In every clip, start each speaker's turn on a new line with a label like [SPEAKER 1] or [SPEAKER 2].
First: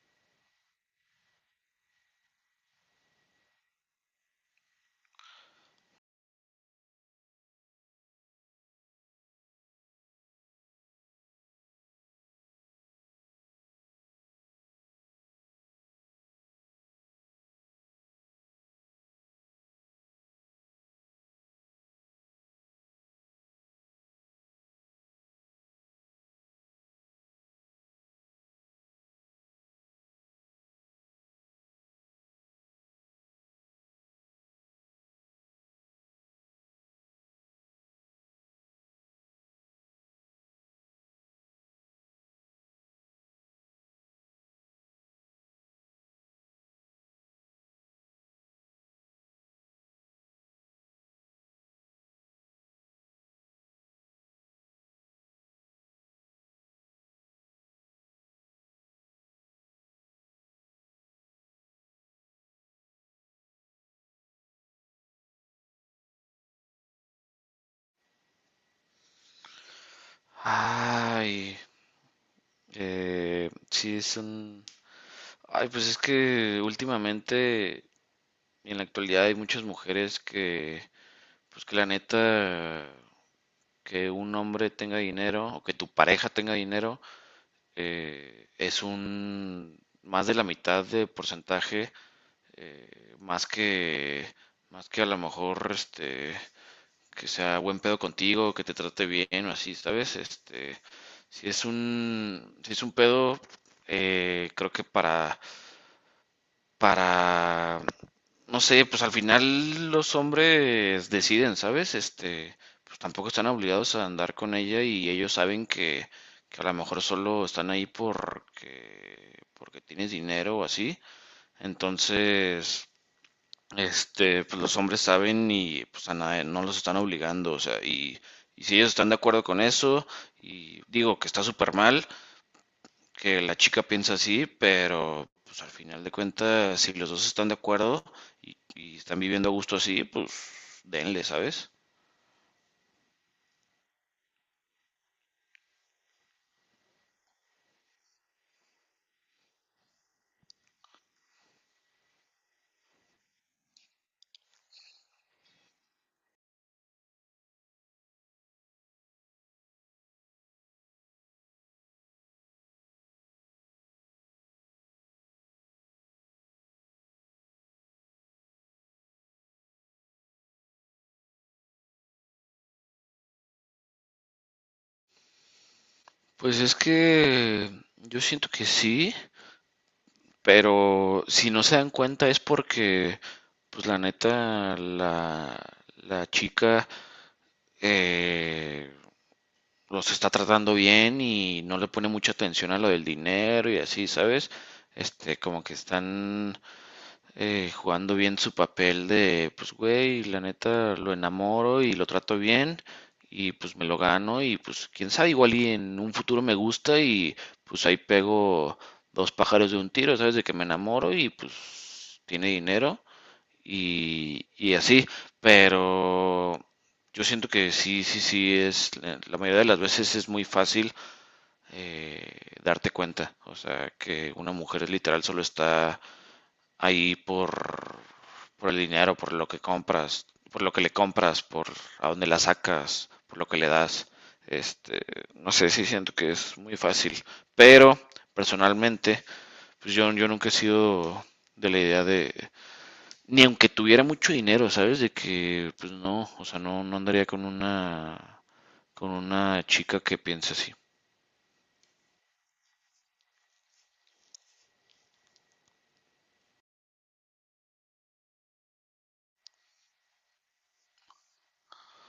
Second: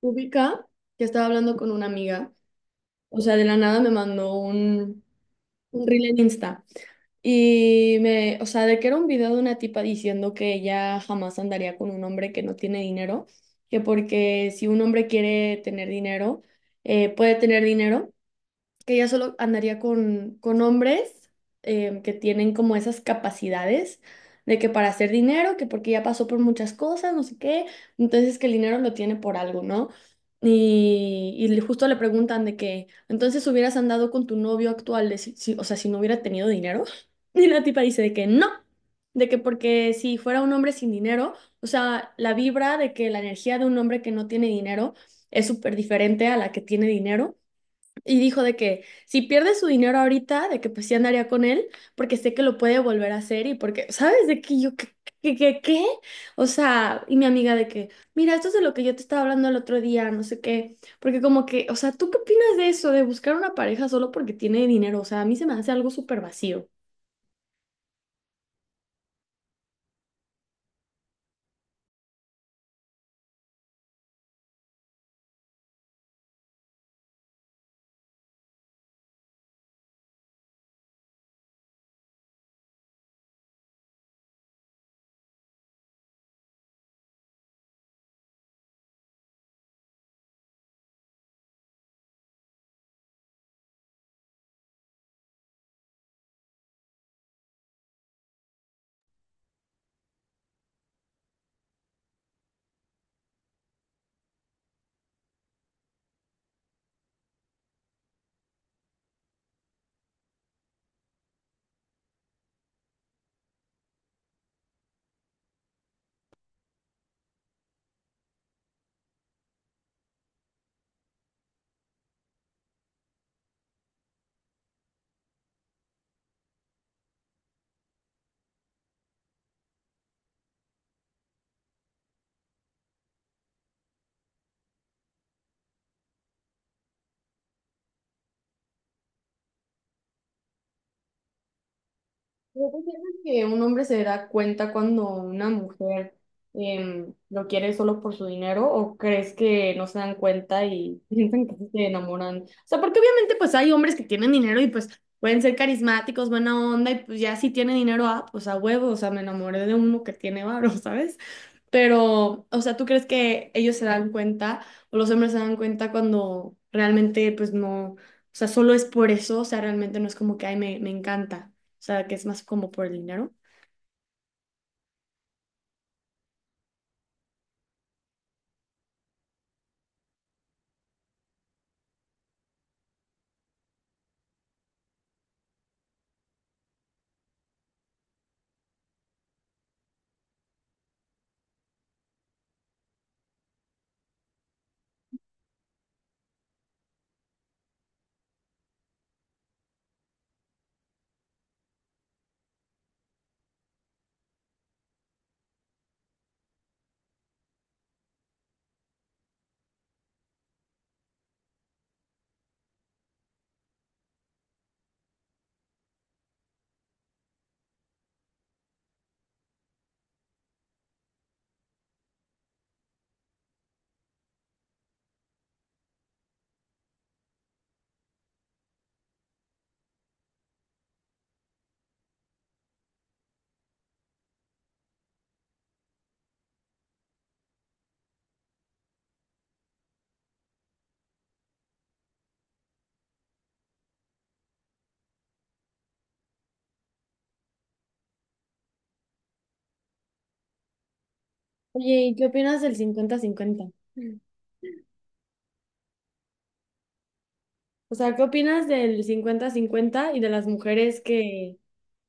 [SPEAKER 1] Ubica que estaba hablando con una amiga, o sea, de la nada me mandó un reel en Insta y me, o sea, de que era un video de una tipa diciendo que ella jamás andaría con un hombre que no tiene dinero, que porque si un hombre quiere tener dinero, puede tener dinero, que ella solo andaría con hombres que tienen como esas capacidades de que para hacer dinero, que porque ya pasó por muchas cosas, no sé qué, entonces que el dinero lo tiene por algo, ¿no? Y, justo le preguntan de que, entonces hubieras andado con tu novio actual, de o sea, si no hubiera tenido dinero. Y la tipa dice de que no, de que porque si fuera un hombre sin dinero, o sea, la vibra de que la energía de un hombre que no tiene dinero es súper diferente a la que tiene dinero. Y dijo de que si pierde su dinero ahorita, de que pues sí andaría con él, porque sé que lo puede volver a hacer y porque, ¿sabes? De que yo, ¿qué, qué, qué, qué? O sea, y mi amiga de que, mira, esto es de lo que yo te estaba hablando el otro día, no sé qué, porque como que, o sea, ¿tú qué opinas de eso, de buscar una pareja solo porque tiene dinero? O sea, a mí se me hace algo súper vacío.
[SPEAKER 2] Ay, sí, Ay, pues es que últimamente, en la actualidad, hay muchas mujeres que, pues que la neta, que un hombre tenga dinero o que tu pareja tenga dinero, eh, es un... más de la mitad de porcentaje, eh, más que, más que a lo mejor, este, que sea buen pedo contigo, que te trate bien o así, ¿sabes? Este, si es un pedo, creo que para, no sé, pues al final los hombres deciden, ¿sabes? Este, pues tampoco están obligados a andar con ella y ellos saben que a lo mejor solo están ahí porque tienes dinero o así. Entonces, este, pues los hombres saben y pues a nadie, no los están obligando, o sea, y si ellos están de acuerdo con eso, y digo que está súper mal, que la chica piensa así, pero pues al final de cuentas, si los dos están de acuerdo y están viviendo a gusto así, pues denle, ¿sabes?
[SPEAKER 1] ¿No consideras que un hombre se da cuenta cuando una mujer lo quiere solo por su dinero o crees que no se dan cuenta y piensan que sí se enamoran? O sea, porque obviamente pues hay hombres que tienen dinero y pues pueden ser carismáticos, buena onda y pues ya si tiene dinero, ah, pues a huevo, o sea, me enamoré de uno que tiene varo, ¿sabes? Pero, o sea, ¿tú crees que ellos se dan cuenta o los hombres se dan cuenta cuando realmente, pues no, o sea, solo es por eso, o sea, realmente no es como que, ay, me encanta, o sea, que es más como por el dinero?
[SPEAKER 2] Pues es que yo siento que sí, pero si no se dan cuenta es porque, pues la neta, la chica eh, los está tratando bien y no le pone mucha atención a lo del dinero y así, ¿sabes? Este, como que están jugando bien su papel de, pues, güey, la neta lo enamoro y lo trato bien y pues me lo gano y pues quién sabe, igual y en un futuro me gusta y pues ahí pego dos pájaros de un tiro, ¿sabes? De que me enamoro y pues tiene dinero y así, pero yo siento que sí, sí, sí, es, la mayoría de las veces es muy fácil eh, darte cuenta, o sea, que una mujer literal solo está ahí por el dinero, por lo que compras, por lo que le compras, por a dónde la sacas, por lo que le das. Este, no sé, sí siento que es muy fácil, pero personalmente, pues yo nunca he sido de la idea de, ni aunque tuviera mucho dinero, ¿sabes? De que, pues no, o sea, no, no andaría con una, chica que piense así.
[SPEAKER 1] Oye, ¿y qué opinas del cincuenta 50? O sea, ¿qué opinas del cincuenta-cincuenta y de las mujeres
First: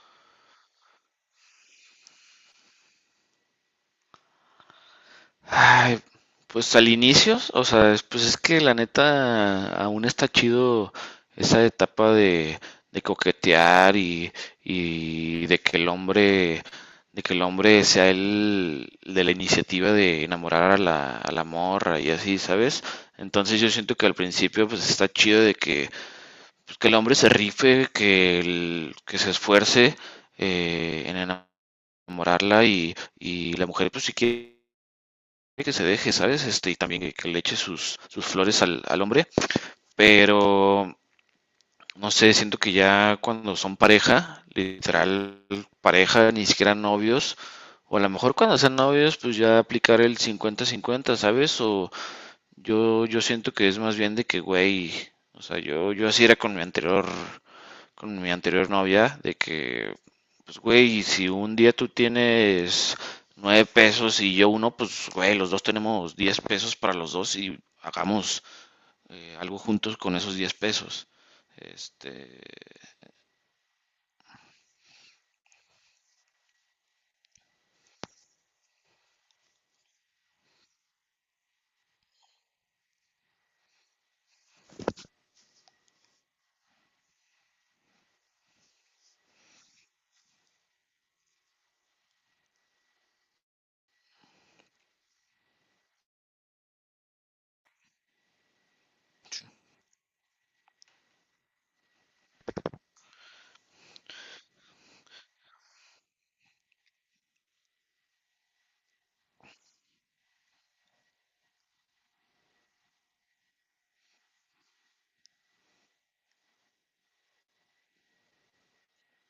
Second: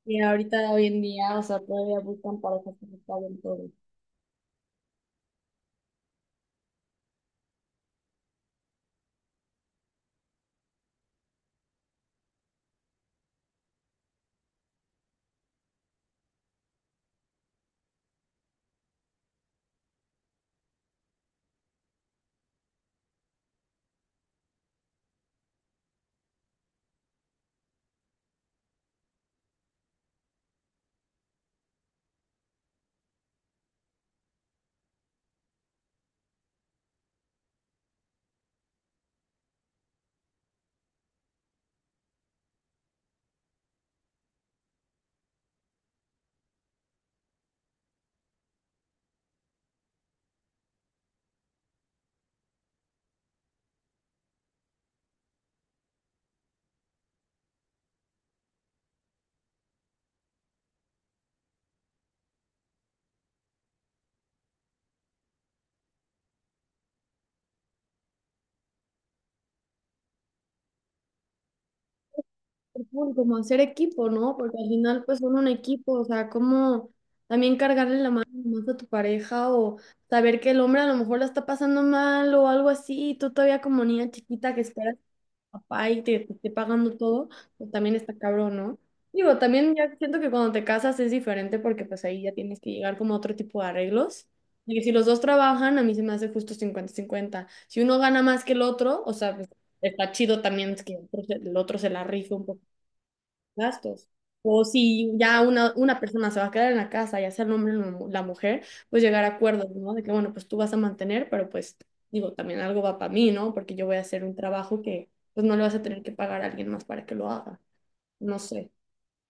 [SPEAKER 1] que ahorita, hoy en día, o sea, todavía buscan parejas que se paguen todo?
[SPEAKER 2] Ay, pues al inicio, o sea, pues es que la neta aún está chido esa etapa de, coquetear y, y de que el hombre, de que el hombre sea el de la iniciativa de enamorar a la, morra y así, ¿sabes? Entonces yo siento que al principio pues está chido de que pues, que el hombre se rife, que se esfuerce en enamorarla y la mujer, pues si quiere que se deje, ¿sabes? Este, y también que le eche sus flores al hombre, pero no sé, siento que ya cuando son pareja, literal pareja, ni siquiera novios, o a lo mejor cuando sean novios, pues ya aplicar el 50-50, ¿sabes? O yo siento que es más bien de que, güey, o sea, yo así era con mi anterior novia de que, pues, güey, si un día tú tienes 9 pesos y yo uno, pues, güey, los dos tenemos 10 pesos para los dos y hagamos algo juntos con esos 10 pesos. Este,
[SPEAKER 1] Cool, como hacer equipo, ¿no? Porque al final, pues son un equipo, o sea, como también cargarle la mano más a tu pareja o saber que el hombre a lo mejor la está pasando mal o algo así, y tú todavía como niña chiquita que esperas a tu papá y te esté pagando todo, pues también está cabrón, ¿no? Digo, también ya siento que cuando te casas es diferente porque pues ahí ya tienes que llegar como a otro tipo de arreglos. Y si los dos trabajan, a mí se me hace justo cincuenta-cincuenta. Si uno gana más que el otro, o sea, pues, está chido también es que el otro se la rife un poco gastos. O si ya una persona se va a quedar en la casa, ya sea el hombre o la mujer, pues llegar a acuerdos, ¿no? De que, bueno, pues tú vas a mantener, pero pues digo, también algo va para mí, ¿no? Porque yo voy a hacer un trabajo que pues no le vas a tener que pagar a alguien más para que lo haga. No sé.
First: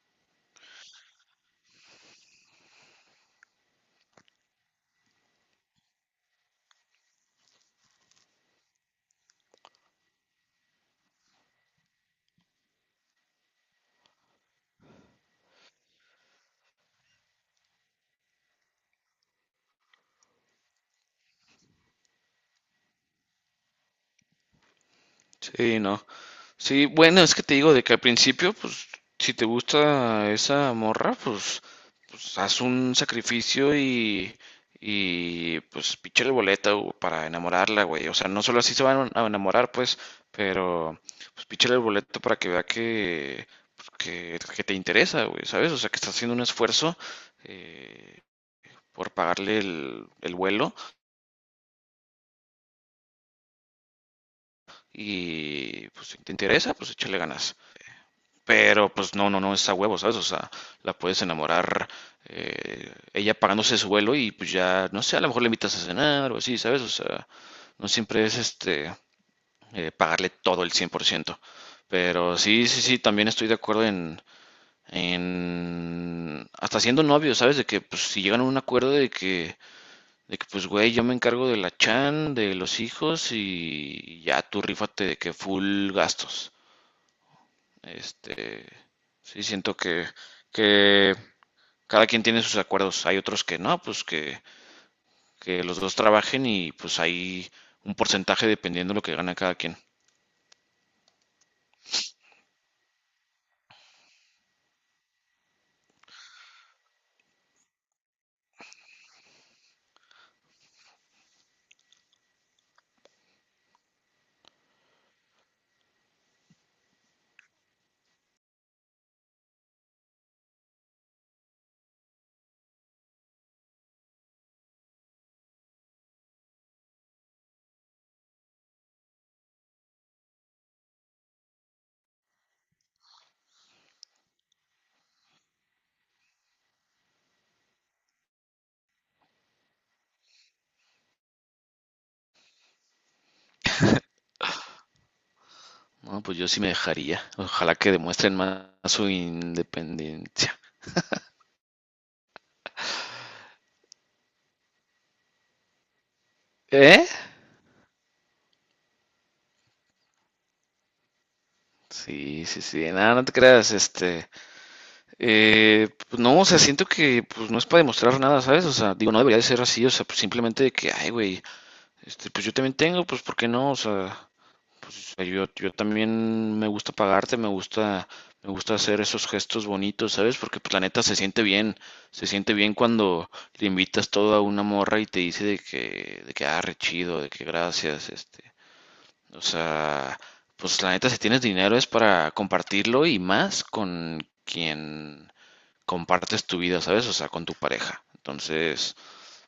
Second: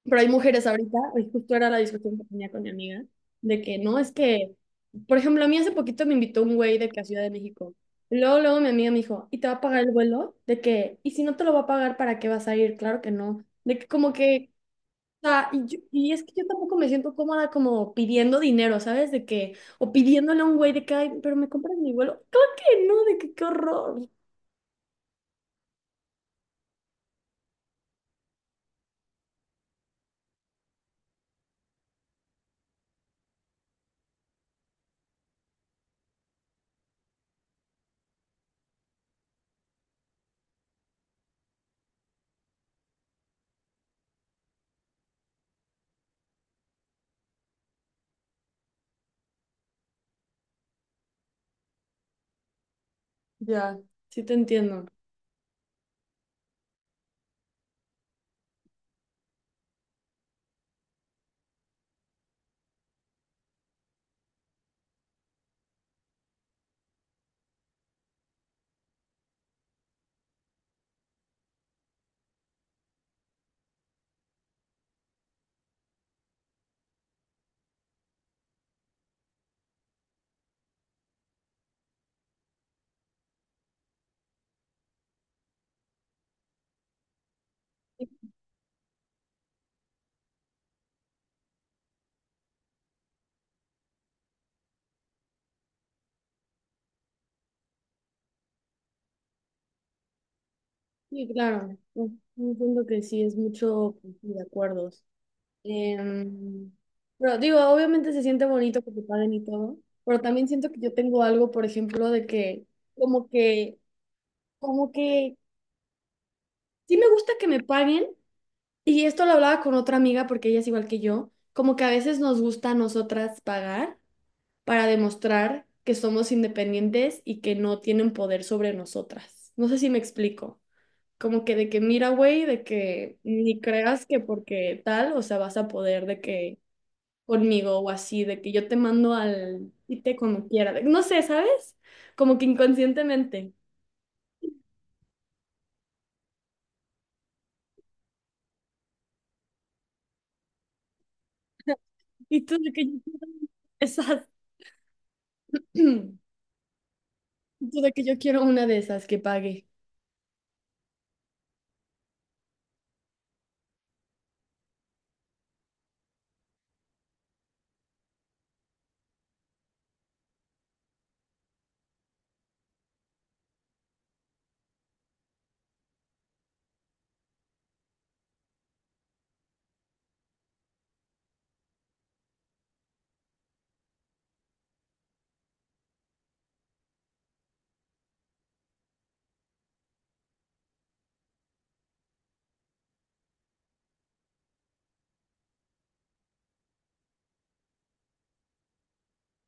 [SPEAKER 1] Pero hay mujeres ahorita, hoy justo era la discusión que tenía con mi amiga, de que no, es que, por ejemplo, a mí hace poquito me invitó un güey de que a Ciudad de México. Y luego, luego mi amiga me dijo, ¿y te va a pagar el vuelo? De que, ¿y si no te lo va a pagar, para qué vas a ir? Claro que no. De que como que o sea, y es que yo tampoco me siento cómoda como pidiendo dinero, ¿sabes? De que, o pidiéndole a un güey de que, ay, pero me compras mi vuelo. Claro que no, de que qué horror.
[SPEAKER 2] sí, no. Sí, bueno, es que te digo de que al principio, pues, si te gusta esa morra, pues, pues haz un sacrificio y pues píchale boleta, güey, para enamorarla, güey. O sea, no solo así se van a enamorar, pues, pero pues píchale el boleto para que vea que, pues, que te interesa, güey, ¿sabes? O sea, que estás haciendo un esfuerzo eh, por pagarle el vuelo
[SPEAKER 1] Ya, sí te entiendo.
[SPEAKER 2] y pues si te interesa, pues échale ganas. Pero pues no, no, no es a huevo, ¿sabes? O sea, la puedes enamorar ella pagándose su vuelo y pues ya, no sé, a lo mejor le invitas a cenar o así, ¿sabes? O sea, no siempre es este pagarle todo el 100%. Pero sí, sí, sí, también estoy de acuerdo en hasta siendo novios, ¿sabes? De que pues si llegan a un acuerdo de que, pues güey, yo me encargo de la chan, de los hijos y ya tú rífate de que full gastos.
[SPEAKER 1] Sí,
[SPEAKER 2] Este, sí, siento que cada quien tiene sus acuerdos. Hay otros que no, pues que los dos trabajen y pues hay un porcentaje dependiendo de lo que gana cada quien.
[SPEAKER 1] sí, claro. Un punto que sí es mucho pues, de acuerdos. Em, pero digo, obviamente se siente bonito que te paguen y todo, pero también siento que yo tengo algo, por ejemplo, de que como que, como que sí me gusta que me paguen. Y esto lo hablaba con otra amiga porque ella es igual que yo, como que a veces nos gusta a nosotras pagar para demostrar que somos independientes y que no tienen poder sobre nosotras. No sé si me explico. Como que de que mira, güey, de que ni creas que porque tal, o sea, vas a poder de que conmigo o así, de que yo te mando al y te como quiera. De- no sé, ¿sabes? Como que inconscientemente.
[SPEAKER 2] No, pues yo sí me dejaría. Ojalá que demuestren más su independencia.
[SPEAKER 1] Y tú de que yo quiero esas, tú
[SPEAKER 2] ¿Eh?
[SPEAKER 1] de que yo quiero una de esas que pague.
[SPEAKER 2] Sí, sí, sí. Nada, no te creas. Este, pues no, o sea, siento que pues no es para demostrar nada, ¿sabes? O sea, digo, no debería de ser así. O sea, pues simplemente de que, ay, güey, este, pues yo también tengo, pues ¿por qué no? O sea, pues yo también me gusta pagarte, me gusta hacer esos gestos bonitos, ¿sabes? Porque pues la neta se siente bien cuando le invitas todo a una morra y te dice de que, ah, re chido, de que gracias, este. O sea, pues la neta si tienes dinero es para compartirlo y más con quien compartes tu vida, ¿sabes? O sea, con tu pareja. Entonces,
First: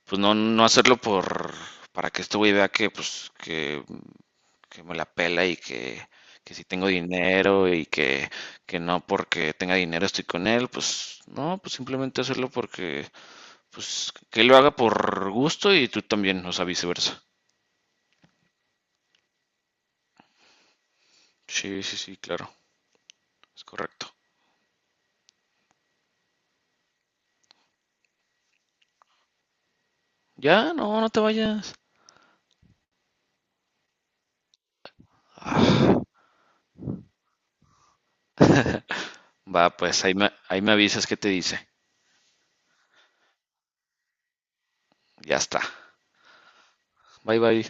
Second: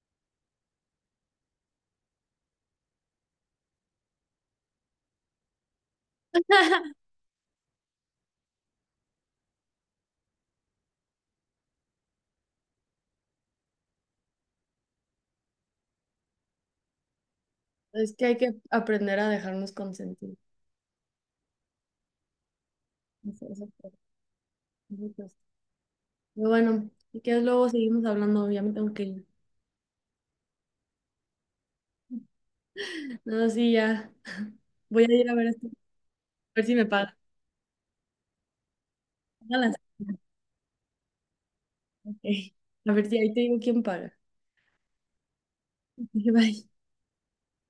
[SPEAKER 2] pues no, no hacerlo por, para que este güey vea que, pues, que me la pela que si tengo dinero que no porque tenga dinero estoy con él, pues no, pues simplemente hacerlo porque, pues que él lo haga por gusto y tú también, o sea, viceversa.
[SPEAKER 1] Es que hay que aprender a dejarnos consentir.
[SPEAKER 2] Sí, sí, sí, claro, es
[SPEAKER 1] Eso creo.
[SPEAKER 2] correcto.
[SPEAKER 1] Eso creo. Pero bueno, si quieres luego seguimos hablando, ya me tengo que ir.
[SPEAKER 2] Ya, no, no te vayas.
[SPEAKER 1] No, sí, ya. Voy a ir a ver esto, a ver si me paga. Paga
[SPEAKER 2] Va,
[SPEAKER 1] las-
[SPEAKER 2] pues ahí me avisas qué te dice.
[SPEAKER 1] Ok. A ver si ahí te digo quién paga.
[SPEAKER 2] Ya está.
[SPEAKER 1] Bye.
[SPEAKER 2] Bye, bye.